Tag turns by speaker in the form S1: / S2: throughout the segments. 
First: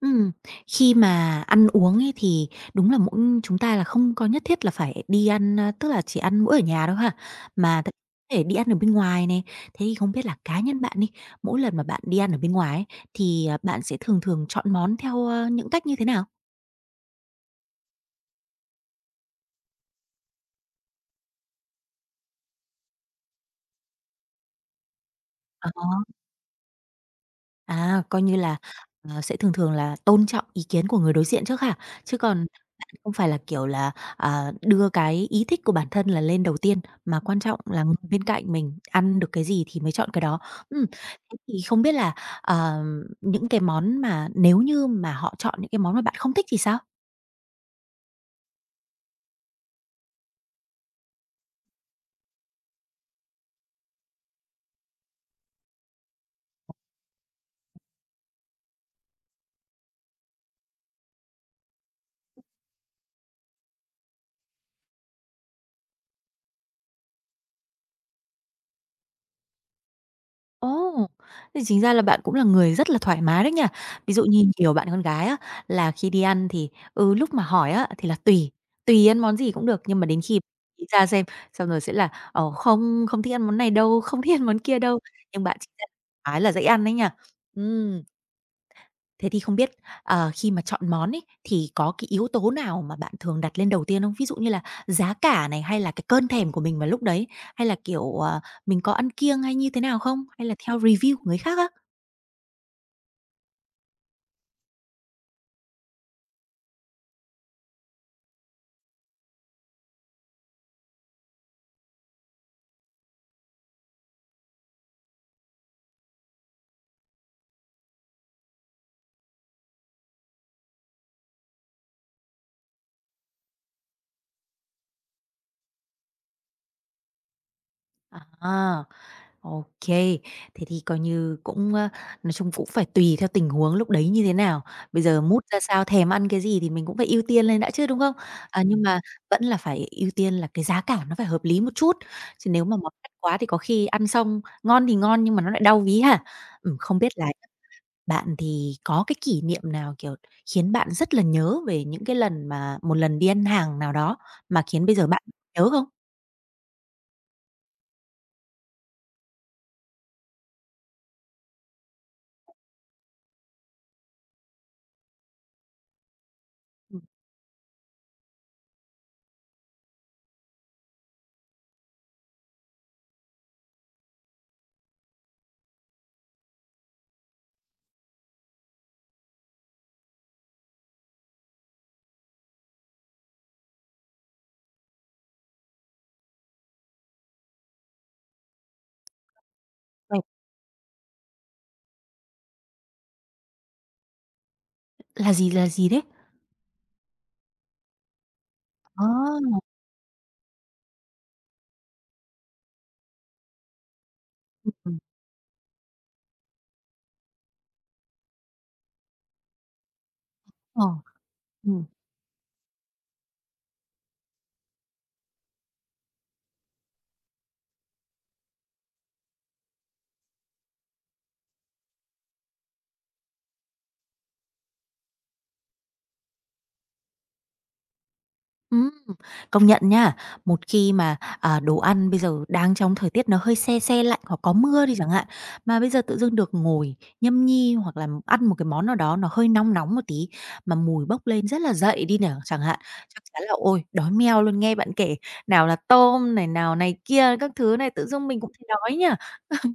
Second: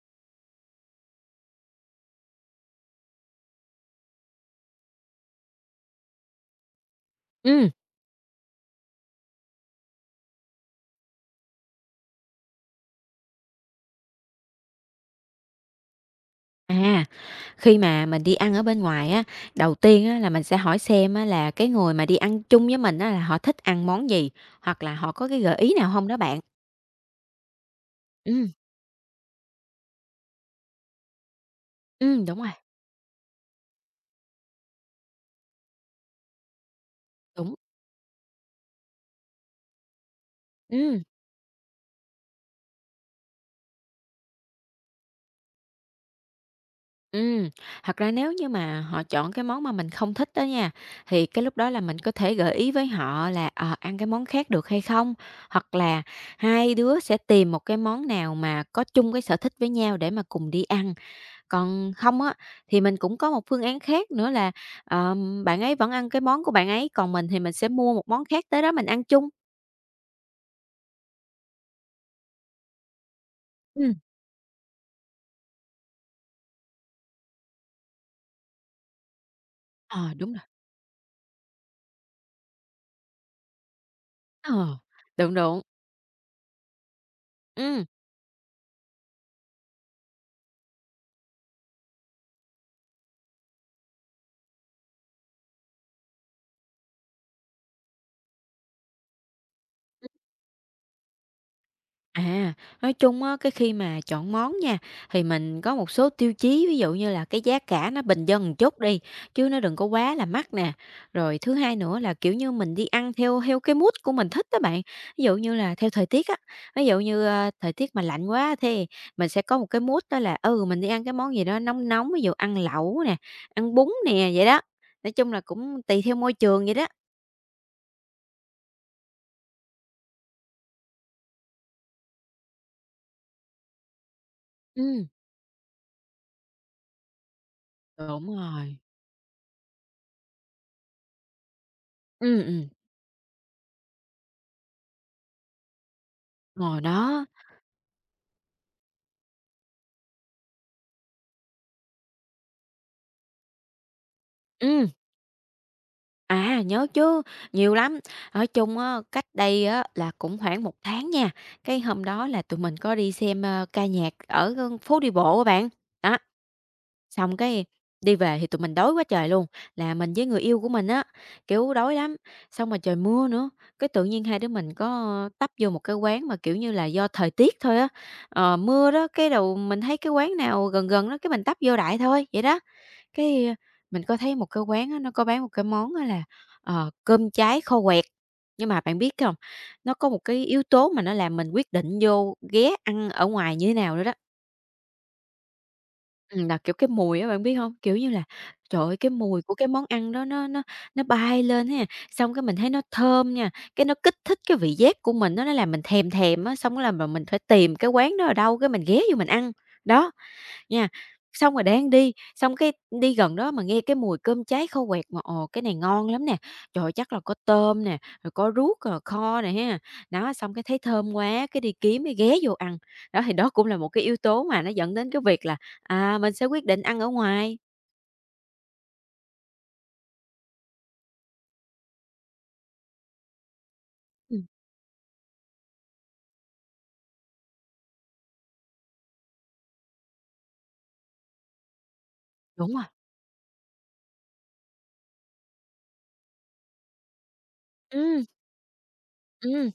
S1: Ừm, khi mà ăn uống ấy thì đúng là mỗi chúng ta là không có nhất thiết là phải đi ăn, tức là chỉ ăn mỗi ở nhà đâu ha,
S2: Ừm,
S1: mà có thể đi ăn ở bên ngoài này. Thế thì không biết là cá nhân bạn đi, mỗi lần mà bạn đi ăn ở bên ngoài ấy, thì, bạn sẽ thường thường chọn món theo, những cách như thế nào?
S2: à, khi mà mình đi ăn ở bên ngoài á, đầu tiên á là mình sẽ hỏi xem á là cái người mà đi ăn chung với mình á là họ thích ăn món gì, hoặc là họ có cái gợi
S1: Ờ.
S2: ý nào không đó bạn?
S1: À, coi như
S2: Ừm,
S1: là, sẽ thường thường là tôn trọng ý kiến của người đối diện trước ha? Chứ còn
S2: đúng rồi,
S1: bạn không phải là, kiểu là, đưa cái ý thích của bản thân là lên đầu tiên, mà quan
S2: đúng,
S1: trọng là người bên cạnh mình ăn được cái gì thì mới chọn cái đó. Ừm,
S2: ừm,
S1: thế thì không biết là, ờ, những cái món mà nếu như mà họ chọn những cái món mà bạn không thích thì sao?
S2: ừm. Thật ra nếu như mà họ chọn cái món mà mình không thích đó nha, thì cái lúc đó là mình có thể gợi ý với họ là, ăn cái món khác được hay không? Hoặc là hai đứa sẽ tìm một cái món nào mà có chung cái sở thích với nhau để mà cùng đi ăn. Còn không á, thì mình cũng có một phương án khác nữa là, bạn ấy vẫn ăn cái món của bạn ấy, còn mình thì mình sẽ mua một món khác tới đó mình ăn chung.
S1: Ồ! Thế chính ra là bạn cũng là người rất là thoải mái đấy nha.
S2: Ừm,
S1: Ví dụ như nhiều bạn con gái á, là khi đi ăn thì, lúc mà hỏi á, thì là tùy ăn món gì cũng được, nhưng mà
S2: ờ,
S1: đến
S2: đúng
S1: khi
S2: rồi.
S1: nghĩ ra xem, xong rồi sẽ là "Ờ, không, không thích ăn món này đâu, không thích ăn món kia
S2: Ờ,
S1: đâu."
S2: đúng,
S1: Nhưng bạn
S2: đúng.
S1: chính ra thoải mái là dãy ăn đấy nha.
S2: Ừ.
S1: Ừm. Thế thì không biết, khi mà chọn món ấy, thì có cái yếu tố nào mà bạn thường đặt lên đầu tiên không? Ví dụ như là giá cả này, hay là cái cơn thèm của mình vào lúc đấy, hay là, kiểu, mình có ăn kiêng hay như thế nào không? Hay là theo review của người khác á?
S2: À, nói chung á, cái khi mà chọn món nha, thì mình có một số tiêu chí, ví dụ như là cái giá cả nó bình dân một chút đi, chứ nó đừng có quá là mắc nè. Rồi thứ hai nữa là, kiểu như, mình đi ăn theo theo cái mood của mình thích đó bạn, ví dụ như là theo thời tiết á, ví dụ như, thời tiết mà lạnh quá thì mình sẽ có một cái mood đó là, mình đi ăn cái món gì đó nóng nóng, ví dụ ăn lẩu nè, ăn bún nè, vậy đó. Nói chung là cũng tùy theo môi trường vậy đó.
S1: À. OK, thế thì coi như cũng, nói chung cũng phải tùy theo tình huống lúc đấy như thế nào, bây
S2: Ừm.
S1: giờ mood ra sao, thèm ăn cái gì thì mình cũng phải ưu tiên lên đã chứ, đúng không?
S2: Đúng rồi.
S1: Nhưng mà vẫn là phải ưu tiên là cái giá cả nó phải hợp lý một chút,
S2: Ừm,
S1: chứ nếu
S2: ừm,
S1: mà món đắt quá thì có khi ăn xong ngon thì ngon nhưng mà nó lại đau ví hả?
S2: ngồi
S1: Không biết
S2: đó.
S1: là bạn thì có cái kỷ niệm nào, kiểu, khiến bạn rất là nhớ về những cái lần mà một lần đi ăn hàng nào đó mà khiến
S2: Ừm.
S1: bây giờ bạn nhớ không?
S2: À, nhớ chứ, nhiều lắm. Nói chung á, cách đây á, là cũng khoảng một tháng nha. Cái hôm đó là tụi mình có đi xem, ca nhạc ở, phố đi bộ á bạn. Đó,
S1: Ừm.
S2: xong cái đi về thì tụi mình đói quá trời luôn, là mình với người yêu của mình á, kiểu, đói lắm, xong mà trời mưa nữa, cái tự nhiên hai đứa mình có tấp vô một cái quán mà, kiểu như là, do thời tiết thôi á, mưa đó, cái đầu mình thấy cái quán nào gần gần đó cái mình tấp vô đại thôi, vậy đó. Cái, mình có thấy một cái quán á, nó có bán một cái món á là, cơm cháy kho quẹt. Nhưng mà bạn biết không, nó có một cái yếu tố mà nó làm mình quyết định vô ghé ăn ở ngoài như thế nào nữa đó.
S1: Là gì đấy?
S2: Là, kiểu, cái mùi á, bạn biết không? Kiểu như là, trời ơi,
S1: Ờ,
S2: cái mùi của cái món ăn đó nó bay lên ha, xong cái mình thấy nó thơm nha, cái nó kích thích cái vị
S1: ừm,
S2: giác của mình á, nó làm mình thèm thèm á, xong cái là mình phải tìm cái quán đó ở đâu, cái mình ghé vô mình ăn. Đó.
S1: ờ.
S2: Nha, xong rồi
S1: Ừm,
S2: đang đi, xong cái đi gần đó mà nghe cái mùi cơm cháy khô quẹt mà, ồ, cái này ngon lắm nè, trời ơi, chắc là có tôm nè, rồi có ruốc, rồi kho nè ha. Đó, xong cái thấy thơm quá, cái đi kiếm, cái ghé vô ăn. Đó, thì đó cũng là một cái yếu tố mà nó dẫn đến cái việc là, mình sẽ quyết định ăn ở ngoài.
S1: ừm, công nhận nha. Một khi mà, đồ ăn bây giờ đang trong thời tiết nó hơi se se lạnh hoặc
S2: Ừm,
S1: có mưa đi chẳng hạn, mà bây giờ tự dưng được ngồi nhâm nhi hoặc là ăn một cái món nào đó nó hơi nóng nóng một tí, mà mùi bốc lên rất là dậy đi nè chẳng
S2: đúng
S1: hạn,
S2: rồi.
S1: chắc chắn là ôi, đói meo luôn. Nghe bạn kể nào là tôm này, nào này kia các thứ này, tự
S2: Ừ,
S1: dưng mình cũng thấy đói nha.
S2: ừ.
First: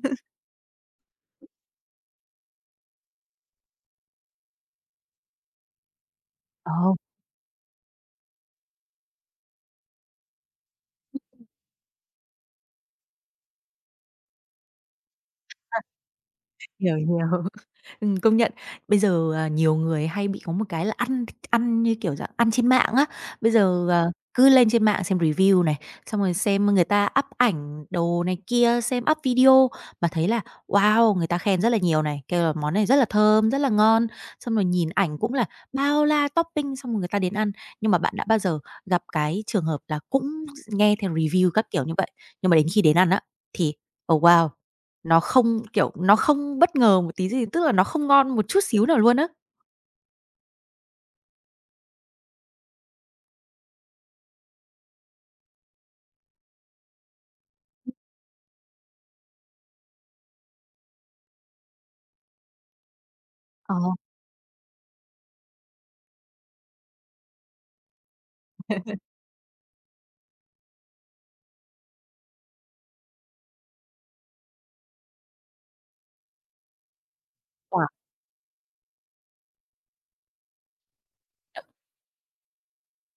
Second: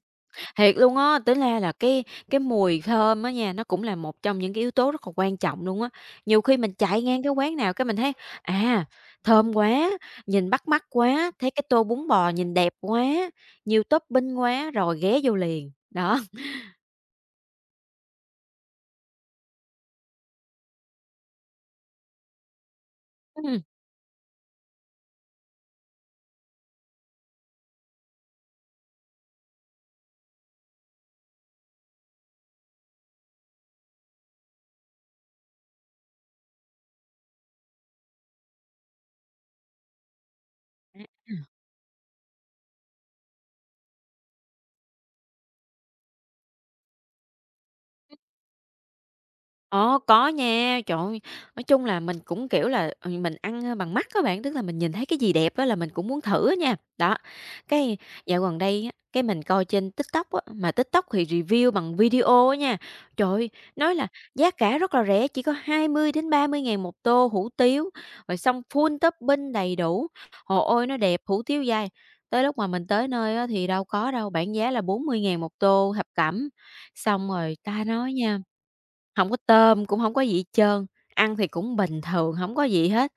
S2: Thiệt luôn á, tính ra là cái mùi thơm á nha, nó cũng là một trong những cái yếu tố rất là quan trọng luôn á. Nhiều khi
S1: Ờ,
S2: mình chạy ngang cái quán nào cái mình thấy, à, thơm quá, nhìn bắt mắt quá, thấy cái tô bún bò nhìn đẹp quá, nhiều topping quá rồi ghé vô liền. Đó.
S1: hiểu, hiểu. Công nhận. Bây giờ, nhiều người hay bị có một cái là ăn ăn như kiểu dạng ăn trên mạng á. Bây giờ, cứ lên trên mạng xem review này, xong rồi xem người ta up ảnh đồ này kia, xem up video mà thấy là "Wow!" Người ta khen rất là nhiều này, kêu là "Món này rất là thơm, rất là ngon." Xong rồi nhìn ảnh cũng là bao la topping, xong rồi người ta đến ăn. Nhưng mà bạn đã bao giờ gặp cái trường hợp là cũng nghe theo
S2: Ừm.
S1: review các kiểu như vậy, nhưng mà đến khi đến ăn á, thì "Oh, wow!" Nó không, kiểu, nó không bất ngờ một tí gì, tức là nó không ngon một chút xíu nào luôn á.
S2: Ờ, có nha. Trời ơi, nói chung là mình cũng, kiểu là, mình ăn, bằng mắt các bạn, tức là mình nhìn thấy cái gì đẹp á là mình cũng muốn thử á nha. Đó, cái dạo gần đây á, cái mình coi trên TikTok á, mà TikTok thì review bằng video á nha. Trời ơi,
S1: Ờ,
S2: nói là giá cả rất là rẻ, chỉ có 20 đến 30.000 một tô hủ tiếu, rồi xong full topping đầy đủ. Hồ ôi, nó đẹp, hủ tiếu dai. Tới lúc mà mình tới nơi á thì đâu có đâu, bảng giá là 40.000 một tô thập cẩm. Xong rồi ta
S1: wow,
S2: nói nha, hổng có tôm, cũng hổng có gì hết trơn, ăn thì cũng bình thường, hổng có gì hết.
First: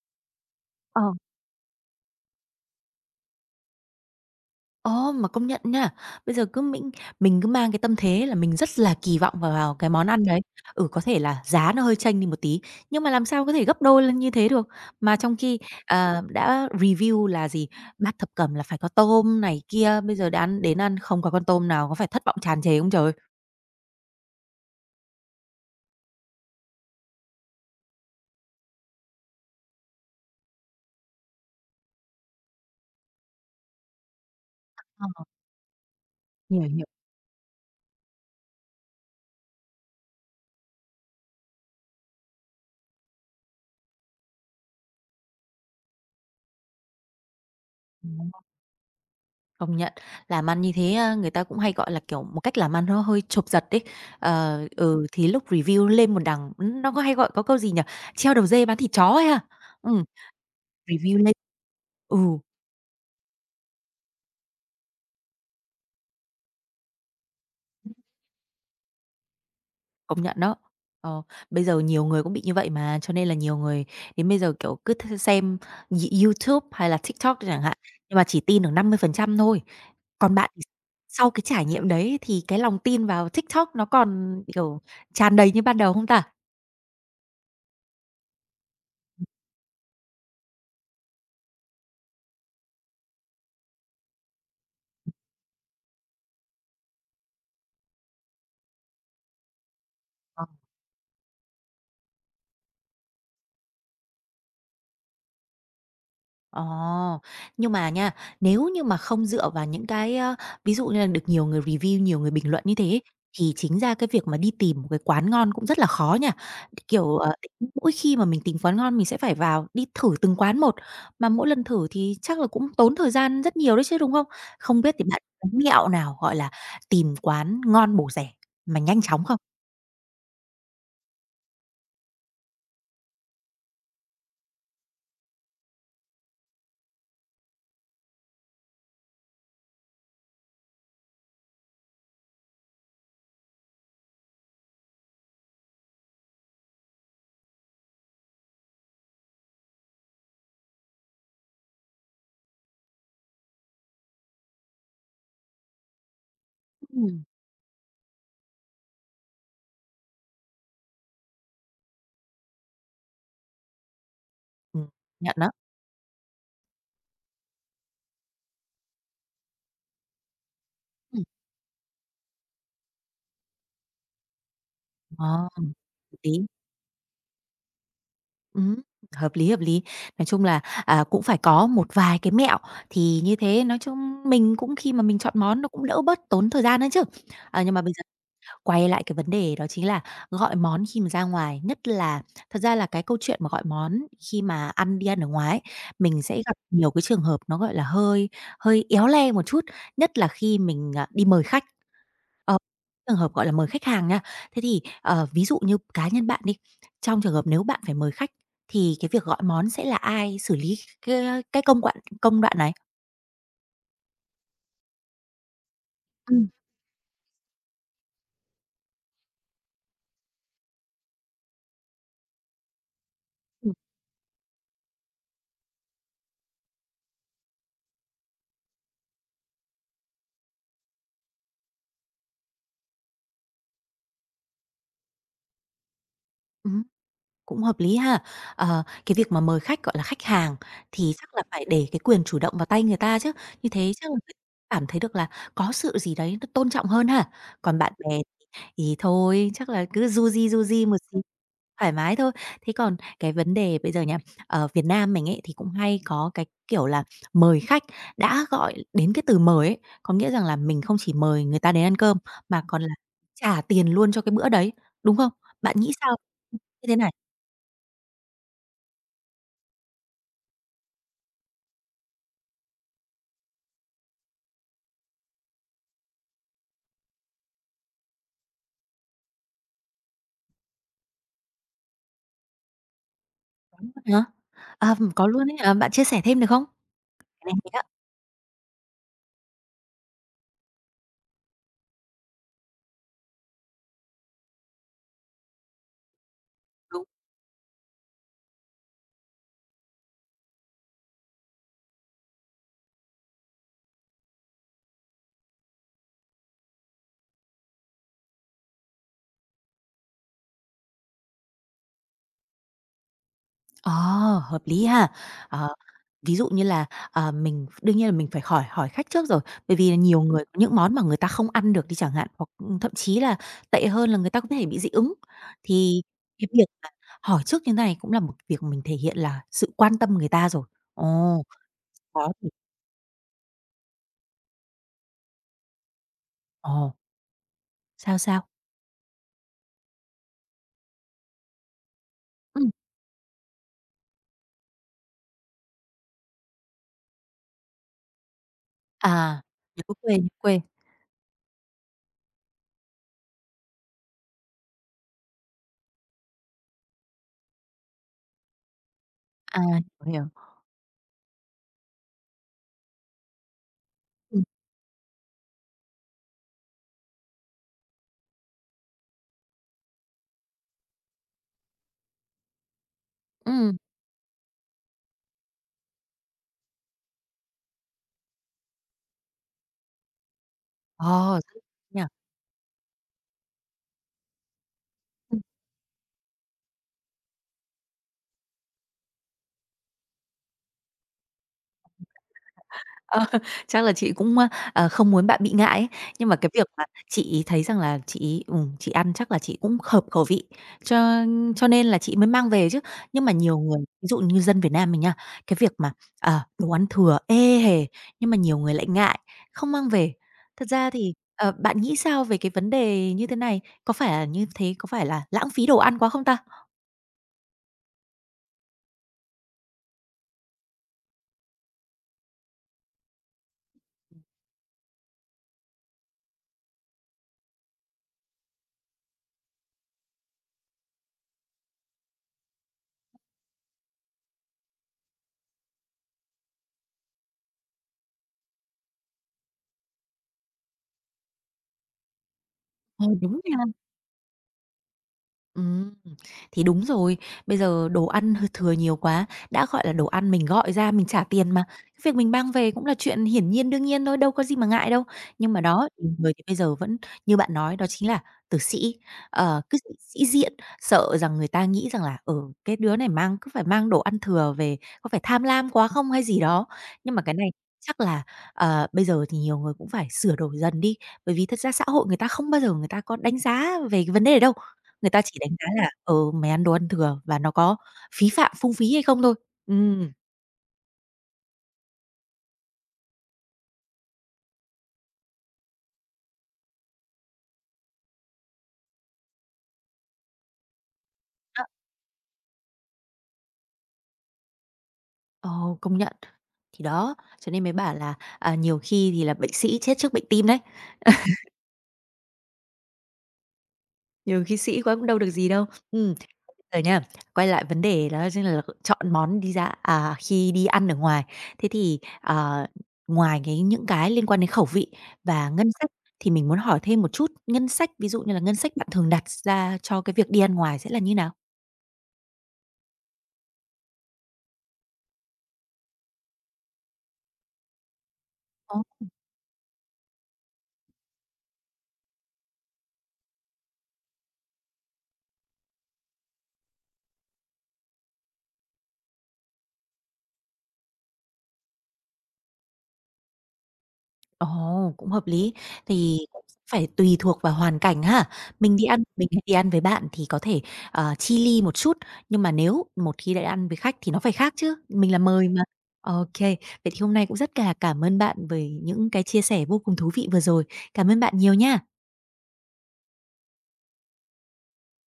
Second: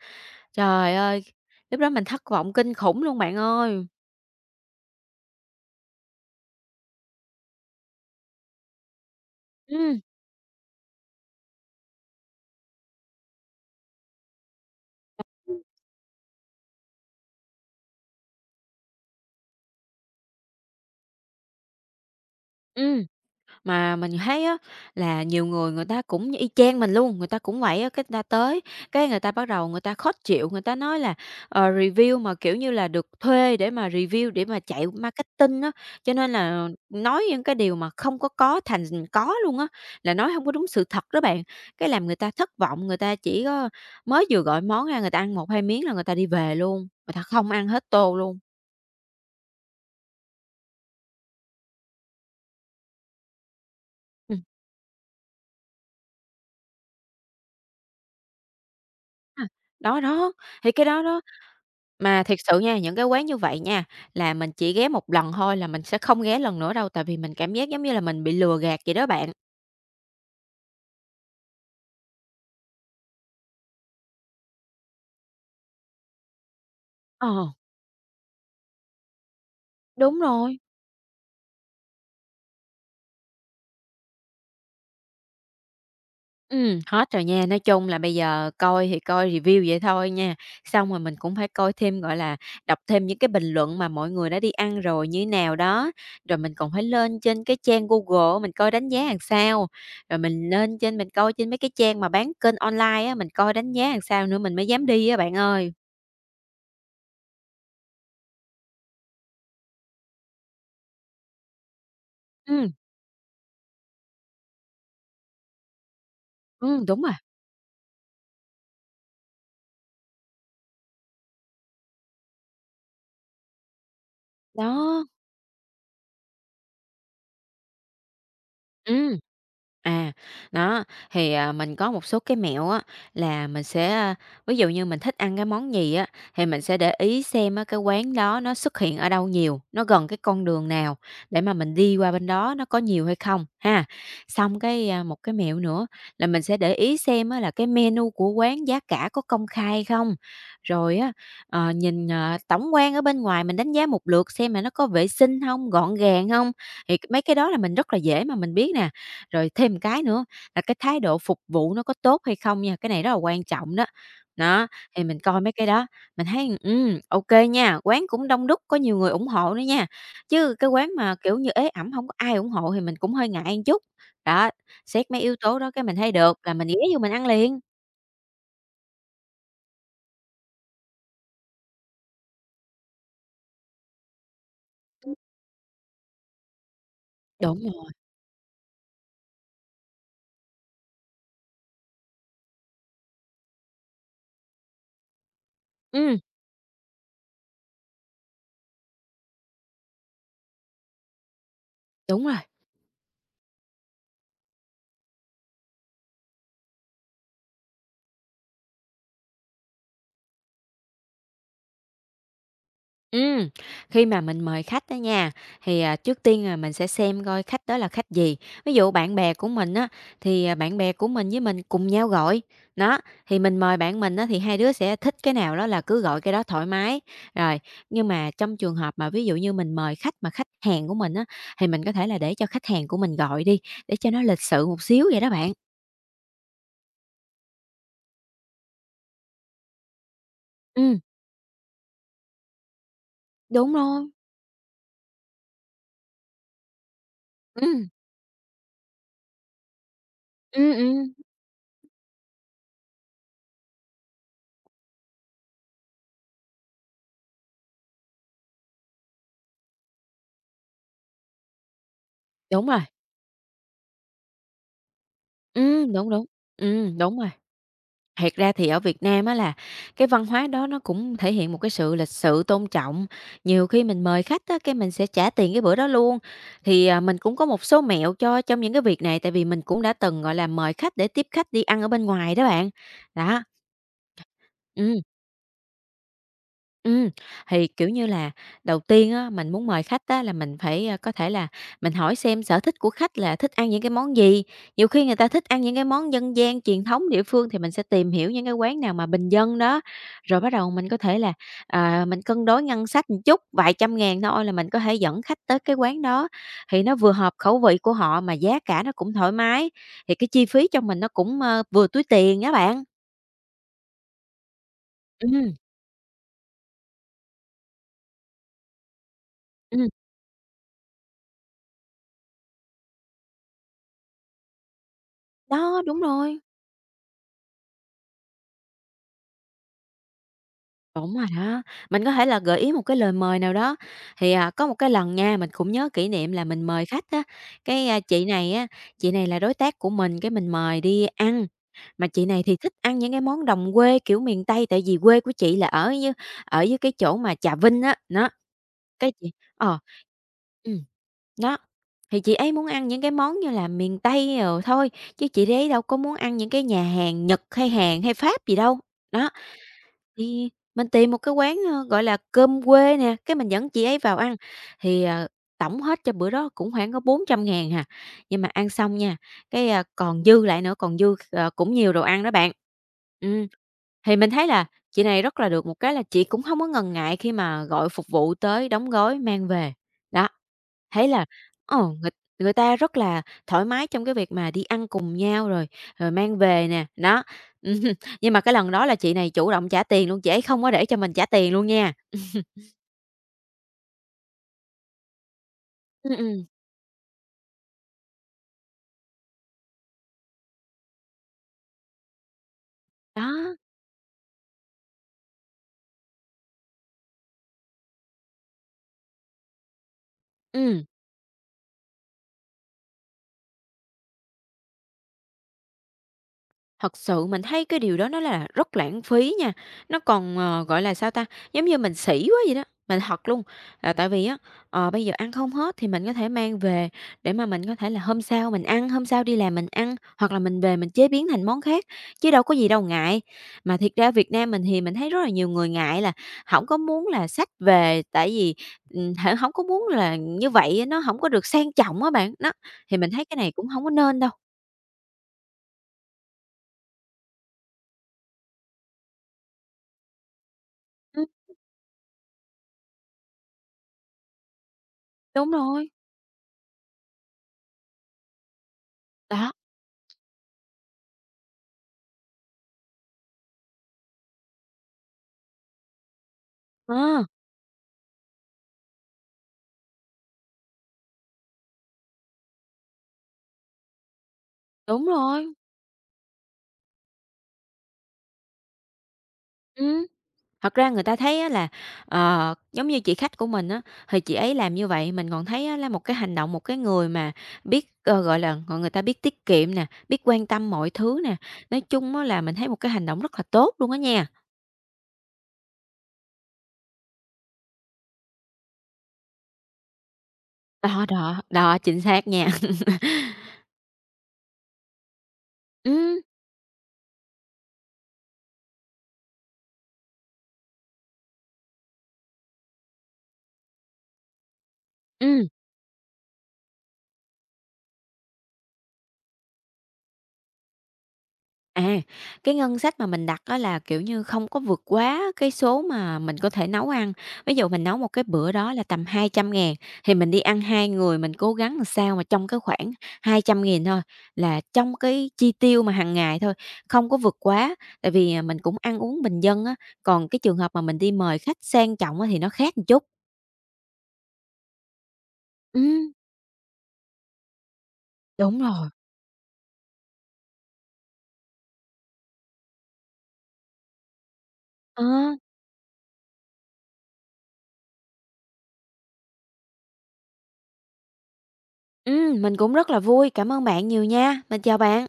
S2: Trời
S1: ờ.
S2: ơi, lúc đó mình thất vọng kinh khủng luôn bạn ơi!
S1: Ồ, mà công nhận nha, bây giờ cứ mình cứ mang cái tâm thế là mình rất là kỳ vọng vào vào cái
S2: Ừm,
S1: món ăn đấy. Ừ, có thể là giá nó hơi chênh đi một tí, nhưng mà làm sao có thể gấp đôi lên như thế được. Mà trong khi, đã review là gì, bát thập cẩm là phải có tôm này kia, bây giờ đã đến ăn không có con tôm nào có phải thất vọng tràn trề không
S2: ừm.
S1: trời.
S2: Mà mình thấy á là nhiều người người ta cũng y chang mình luôn, người ta cũng vậy á, cái người ta tới, cái người ta bắt đầu người ta khó chịu, người ta nói là, review mà, kiểu như là, được thuê để mà review, để mà chạy
S1: Ờ,
S2: marketing á, cho nên
S1: hiểu,
S2: là
S1: hiểu.
S2: nói những cái điều mà không có thành có luôn á, là nói không có đúng sự thật đó bạn. Cái làm người ta thất vọng, người ta chỉ có mới vừa gọi món ra, người ta ăn một hai miếng là người ta đi về luôn, người ta không ăn hết tô luôn.
S1: Công nhận, làm ăn như thế, người ta cũng hay, gọi là, kiểu, một cách làm ăn nó hơi chộp giật đấy.
S2: Ừm.
S1: Thì lúc review lên một đằng, nó có hay gọi có câu gì nhỉ? "Treo đầu dê bán thịt chó" ấy ha?
S2: Đó,
S1: Ừm,
S2: đó, thì cái đó
S1: review
S2: đó.
S1: lên ừ,
S2: Mà thiệt sự nha, những cái quán như vậy nha, là mình chỉ ghé một lần thôi là mình sẽ không ghé lần nữa đâu, tại vì mình cảm giác giống như là mình bị lừa gạt vậy đó bạn.
S1: công nhận đó. Ờ, bây giờ nhiều người cũng bị như vậy mà, cho nên là nhiều người đến bây giờ, kiểu, cứ xem YouTube hay là
S2: Ờ,
S1: TikTok chẳng hạn, nhưng mà chỉ tin được 50% thôi.
S2: đúng
S1: Còn bạn
S2: rồi,
S1: thì sau cái trải nghiệm đấy thì cái lòng tin vào TikTok nó còn, kiểu, tràn đầy như ban đầu không ta?
S2: hết rồi nha. Nói chung là bây giờ coi thì coi review vậy thôi nha, xong rồi mình cũng phải coi thêm, gọi là, đọc thêm những cái bình luận mà mọi người đã đi ăn rồi như thế nào đó, rồi mình còn phải lên trên cái trang Google mình coi đánh giá làm sao, rồi
S1: Ờ.
S2: mình lên trên mình coi trên mấy cái trang mà bán kênh online á, mình coi đánh giá làm sao nữa mình mới dám đi á bạn ơi.
S1: Ồ, nhưng mà nha, nếu như mà không dựa vào những cái, ví dụ như là được nhiều người review, nhiều người bình luận
S2: Ừm,
S1: như thế ấy, thì chính ra cái việc mà đi tìm một cái quán ngon cũng rất là khó nha.
S2: đúng rồi.
S1: Kiểu, mỗi khi mà mình tìm quán ngon mình sẽ phải vào đi thử từng quán một, mà mỗi lần thử thì chắc là cũng tốn thời gian rất nhiều đấy chứ, đúng không? Không biết thì
S2: Đó,
S1: bạn có mẹo nào, gọi là, tìm quán ngon bổ rẻ mà nhanh
S2: ừ.
S1: chóng không?
S2: À, đó, thì, mình có một số cái mẹo á, là mình sẽ, ví dụ như mình thích ăn cái món gì á, thì mình sẽ để ý xem á cái quán đó nó xuất hiện ở đâu nhiều, nó gần cái con đường nào để mà mình đi qua bên đó nó có nhiều hay không, ha. Xong cái, một cái mẹo nữa là mình sẽ để ý xem á là cái menu của quán giá cả có công khai không. Rồi á, nhìn, tổng quan ở bên ngoài mình đánh giá một lượt xem là nó có vệ sinh không, gọn gàng không, thì mấy
S1: Ừm.
S2: cái đó là mình rất là dễ mà mình biết nè. Rồi thêm một cái nữa là cái thái độ phục vụ nó có tốt hay không nha, cái này rất là quan trọng đó. Đó,
S1: Ừm,
S2: thì mình
S1: nhận
S2: coi
S1: đó.
S2: mấy cái đó, mình thấy, ok nha, quán cũng đông đúc, có nhiều người ủng hộ nữa nha, chứ cái quán mà,
S1: Ừ.
S2: kiểu như, ế ẩm không có ai ủng hộ thì mình cũng hơi ngại một chút. Đó, xét mấy
S1: Ồ.
S2: yếu tố đó cái mình thấy
S1: Tí.
S2: được là mình ghé vô mình ăn liền.
S1: Ừm, hợp lý, hợp lý. Nói chung là, cũng phải có một vài cái mẹo, thì như thế nói chung mình cũng khi mà mình chọn món nó cũng đỡ bớt tốn thời gian nữa chứ.
S2: Đúng
S1: Nhưng mà bây
S2: rồi.
S1: giờ quay lại cái vấn đề đó chính là gọi món khi mà ra ngoài, nhất là thật ra là cái câu chuyện mà gọi món khi mà ăn đi ăn ở ngoài ấy,
S2: Ừm,
S1: mình sẽ gặp nhiều cái trường hợp nó, gọi là, hơi hơi éo le một chút, nhất là khi mình, đi mời khách.
S2: đúng rồi.
S1: Ờ, trường hợp, gọi là, mời khách hàng nha. Thế thì, ví dụ như cá nhân bạn đi, trong trường hợp nếu bạn phải mời khách thì cái việc gọi món sẽ là ai xử lý cái công đoạn này?
S2: Ừm, khi mà mình mời khách đó nha, thì, trước
S1: Ừm.
S2: tiên là mình sẽ xem coi khách đó là khách gì. Ví dụ bạn bè của mình á, thì, bạn bè của mình với mình cùng nhau gọi, đó, thì mình
S1: Ừm,
S2: mời bạn mình á thì hai đứa sẽ thích cái nào đó là cứ gọi cái đó thoải mái. Rồi, nhưng mà trong trường hợp mà ví dụ như mình mời khách mà khách hàng của mình á, thì mình có thể là để cho khách hàng của mình gọi đi, để cho nó lịch sự một xíu vậy đó bạn.
S1: ừm, cũng hợp lý ha. Cái việc mà mời khách, gọi là, khách hàng
S2: Ừ,
S1: thì chắc là phải để cái quyền chủ động vào tay người ta chứ, như
S2: đúng
S1: thế chắc
S2: rồi,
S1: là người ta cảm thấy được là có sự gì đấy nó tôn trọng hơn ha. Còn
S2: ừ,
S1: bạn bè thì thôi, chắc là cứ du
S2: ừ,
S1: di một xíu, thoải mái thôi. Thế còn cái vấn đề bây giờ nha, ở Việt Nam mình ấy thì cũng hay có cái kiểu là mời khách, đã gọi đến cái từ mời ấy, có nghĩa rằng là mình không chỉ mời người ta đến ăn cơm mà
S2: đúng rồi,
S1: còn là trả tiền luôn cho cái bữa đấy, đúng không? Bạn
S2: ừ
S1: nghĩ
S2: đúng,
S1: sao
S2: đúng,
S1: như
S2: ừ
S1: thế này?
S2: đúng rồi. Thiệt ra thì ở Việt Nam á là cái văn hóa đó nó cũng thể hiện một cái sự lịch sự, tôn trọng. Nhiều khi mình mời khách á, cái mình sẽ trả tiền cái bữa đó luôn. Thì, mình cũng có một số mẹo cho trong những cái việc này, tại vì mình cũng đã từng, gọi là, mời khách để tiếp khách đi ăn ở bên ngoài đó bạn. Đó,
S1: Hả? À,
S2: ừm.
S1: có luôn ấy hả? Bạn chia sẻ thêm được không?
S2: Ừ,
S1: Cái này
S2: thì,
S1: hay đó.
S2: kiểu như là, đầu tiên á, mình muốn mời khách á là mình phải, có thể là mình hỏi xem sở thích của khách là thích ăn những cái món gì. Nhiều khi người ta thích ăn những cái món dân gian, truyền thống địa phương thì mình sẽ tìm hiểu những cái quán nào mà bình dân đó. Rồi bắt đầu mình có thể là, mình cân đối ngân sách một chút, vài trăm ngàn thôi là mình có thể dẫn khách tới cái quán đó, thì nó vừa hợp khẩu vị của họ mà giá cả nó cũng thoải mái, thì cái chi phí cho mình nó cũng, vừa túi tiền á bạn.
S1: Ờ, hợp lý ha.
S2: Ừ,
S1: Ờ, ví dụ như là, mình đương nhiên là mình phải hỏi hỏi khách trước rồi, bởi
S2: ừm,
S1: vì là nhiều người có những món mà người ta không ăn được đi chẳng hạn, hoặc, thậm chí là tệ hơn là người ta có thể bị dị ứng.
S2: đó, đúng
S1: Thì
S2: rồi.
S1: cái việc mà hỏi trước như này cũng là một việc mình thể hiện là sự quan tâm người ta rồi.
S2: Đúng rồi
S1: Ồ,
S2: đó, mình có thể
S1: có
S2: là
S1: thì
S2: gợi ý một cái lời mời nào đó. Thì, có một cái lần nha, mình cũng nhớ kỷ niệm là mình mời
S1: ồ,
S2: khách á, cái,
S1: sao,
S2: chị
S1: sao?
S2: này á, chị này là đối tác của mình, cái mình mời đi ăn. Mà chị này thì
S1: Ừm,
S2: thích ăn những cái món đồng quê, kiểu, miền Tây, tại vì quê của chị là ở như ở dưới cái chỗ mà Trà Vinh á, nó, cái chị
S1: à,
S2: ờ,
S1: nhớ quê, nhớ quê.
S2: ừm, đó, thì chị ấy muốn ăn những cái món như là miền Tây rồi thôi, chứ chị đấy đâu có muốn ăn những cái nhà hàng Nhật hay Hàn hay Pháp gì đâu, đó.
S1: À, hiểu, hiểu.
S2: Thì mình tìm một cái quán, gọi là, cơm quê nè, cái mình dẫn chị ấy vào ăn,
S1: Ừm,
S2: thì, ờ, tổng hết cho bữa đó cũng khoảng có 400.000 hà. Nhưng mà ăn xong nha, cái, còn dư lại nữa, còn dư, ờ, cũng nhiều đồ ăn đó bạn. Ừm,
S1: ừm,
S2: thì mình thấy là chị này rất là được một cái là chị cũng không có ngần ngại khi mà gọi phục vụ tới đóng gói mang về. Đó, thấy là,
S1: ồ, rất
S2: ờ,
S1: nhỉ?
S2: người người ta rất là thoải mái trong cái việc mà đi ăn cùng nhau rồi rồi mang về nè, đó. Nhưng mà cái lần đó là chị này chủ động trả tiền luôn, chị ấy không có để cho mình trả tiền luôn nha.
S1: Ờ, chắc là chị cũng, không muốn bạn bị ngại ấy.
S2: Ừm,
S1: Nhưng mà
S2: ừm,
S1: cái việc mà chị thấy rằng là chị ăn chắc là chị cũng hợp khẩu vị, cho cho nên là chị mới mang về chứ. Nhưng mà
S2: đó,
S1: nhiều người, ví dụ như dân Việt Nam mình nha, cái việc mà, đồ ăn thừa ê hề, nhưng mà nhiều người lại ngại, không mang về. Thật
S2: ừm.
S1: ra thì, bạn nghĩ sao về cái vấn đề như thế này? Có phải là như thế có phải là lãng phí đồ ăn quá không ta?
S2: Thật sự mình thấy cái điều đó nó là rất lãng phí nha, nó còn, ờ, gọi là, sao ta, giống như mình sĩ quá vậy đó, mình thật luôn. Là tại vì á, ờ, bây giờ ăn không hết thì mình có thể mang về để mà mình có thể là hôm sau mình ăn, hôm sau đi làm mình ăn, hoặc là mình về mình chế biến thành món khác, chứ đâu có gì đâu ngại. Mà thiệt ra Việt Nam mình thì mình thấy rất là nhiều người ngại là không có muốn là xách về, tại vì, hổng có muốn là như vậy á, nó không có được sang trọng á bạn. Đó, thì
S1: Ờ,
S2: mình thấy cái
S1: đúng
S2: này
S1: nha.
S2: cũng không có nên đâu.
S1: Ừm, thì đúng rồi, bây giờ đồ ăn thừa nhiều quá, đã gọi là đồ ăn mình gọi ra mình trả
S2: Ừm,
S1: tiền mà, cái việc mình mang về cũng là chuyện hiển nhiên đương nhiên thôi, đâu có gì mà ngại đâu.
S2: đúng
S1: Nhưng mà đó,
S2: rồi,
S1: nhiều người thì bây giờ vẫn như bạn nói đó chính là tử sĩ,
S2: đó,
S1: cứ sĩ sĩ diện, sợ rằng người ta nghĩ rằng là, ở cái đứa này mang cứ phải mang đồ ăn thừa về, có phải tham lam quá không hay gì đó. Nhưng mà
S2: ờ.
S1: cái này chắc là, bây giờ thì nhiều người cũng phải sửa đổi dần đi, bởi vì thật ra xã hội người ta không bao giờ người ta có đánh giá về cái vấn đề đấy đâu.
S2: Đúng
S1: Người ta chỉ
S2: rồi,
S1: đánh giá là, ừ, mày ăn đồ ăn thừa và nó có phí phạm, phung phí hay không thôi.
S2: ừm.
S1: Ừm.
S2: Thật ra người ta thấy á là, ờ, giống như chị khách của mình á, thì chị ấy làm như vậy mình còn thấy á là một cái hành động, một cái người mà biết, ờ, gọi là, gọi người ta biết tiết kiệm nè, biết quan tâm mọi thứ nè,
S1: Đó,
S2: nói chung á là mình thấy một cái hành động rất là tốt luôn á nha.
S1: ồ, công nhận. Thì đó, cho nên mới bảo là, nhiều khi thì là bệnh sĩ chết trước bệnh tim đấy,
S2: Đó, đó, đó, chính xác nha.
S1: nhiều khi sĩ quá cũng đâu được gì đâu. Ừm,
S2: Ừm,
S1: giờ nha, quay lại vấn đề đó chính là chọn món đi ra à, khi đi ăn ở ngoài. Thế thì, ngoài cái những cái liên quan đến khẩu vị và
S2: ừm.
S1: ngân sách thì mình muốn hỏi thêm một chút, ngân sách, ví dụ như là ngân sách bạn thường đặt ra cho cái việc đi ăn ngoài sẽ là như nào?
S2: À, cái ngân sách mà mình đặt đó là, kiểu như, không có vượt quá cái số mà mình có thể nấu ăn. Ví dụ mình nấu một cái bữa đó
S1: Ờ.
S2: là tầm 200.000 thì mình đi ăn 2 người, mình cố gắng làm sao mà trong cái khoảng 200 000 thôi, là trong cái chi tiêu mà hàng ngày thôi, không có vượt quá. Tại vì, mình cũng ăn uống bình dân á, còn cái trường hợp mà mình đi mời khách sang trọng á thì nó khác một chút.
S1: Ồ, cũng hợp lý.
S2: Ừm.
S1: Thì cũng phải tùy thuộc vào hoàn cảnh ha.
S2: Đúng
S1: Mình đi
S2: rồi.
S1: ăn mình hay đi ăn với bạn thì có thể, chi ly một chút, nhưng mà nếu một khi đã ăn với khách thì nó phải khác chứ,
S2: Ờ,
S1: mình là mời mà. OK, vậy thì hôm nay cũng rất là cảm ơn bạn về những cái chia sẻ vô cùng thú vị vừa rồi. Cảm ơn bạn nhiều nha.
S2: mình cũng rất là vui. Cảm ơn bạn nhiều nha. Mình chào bạn.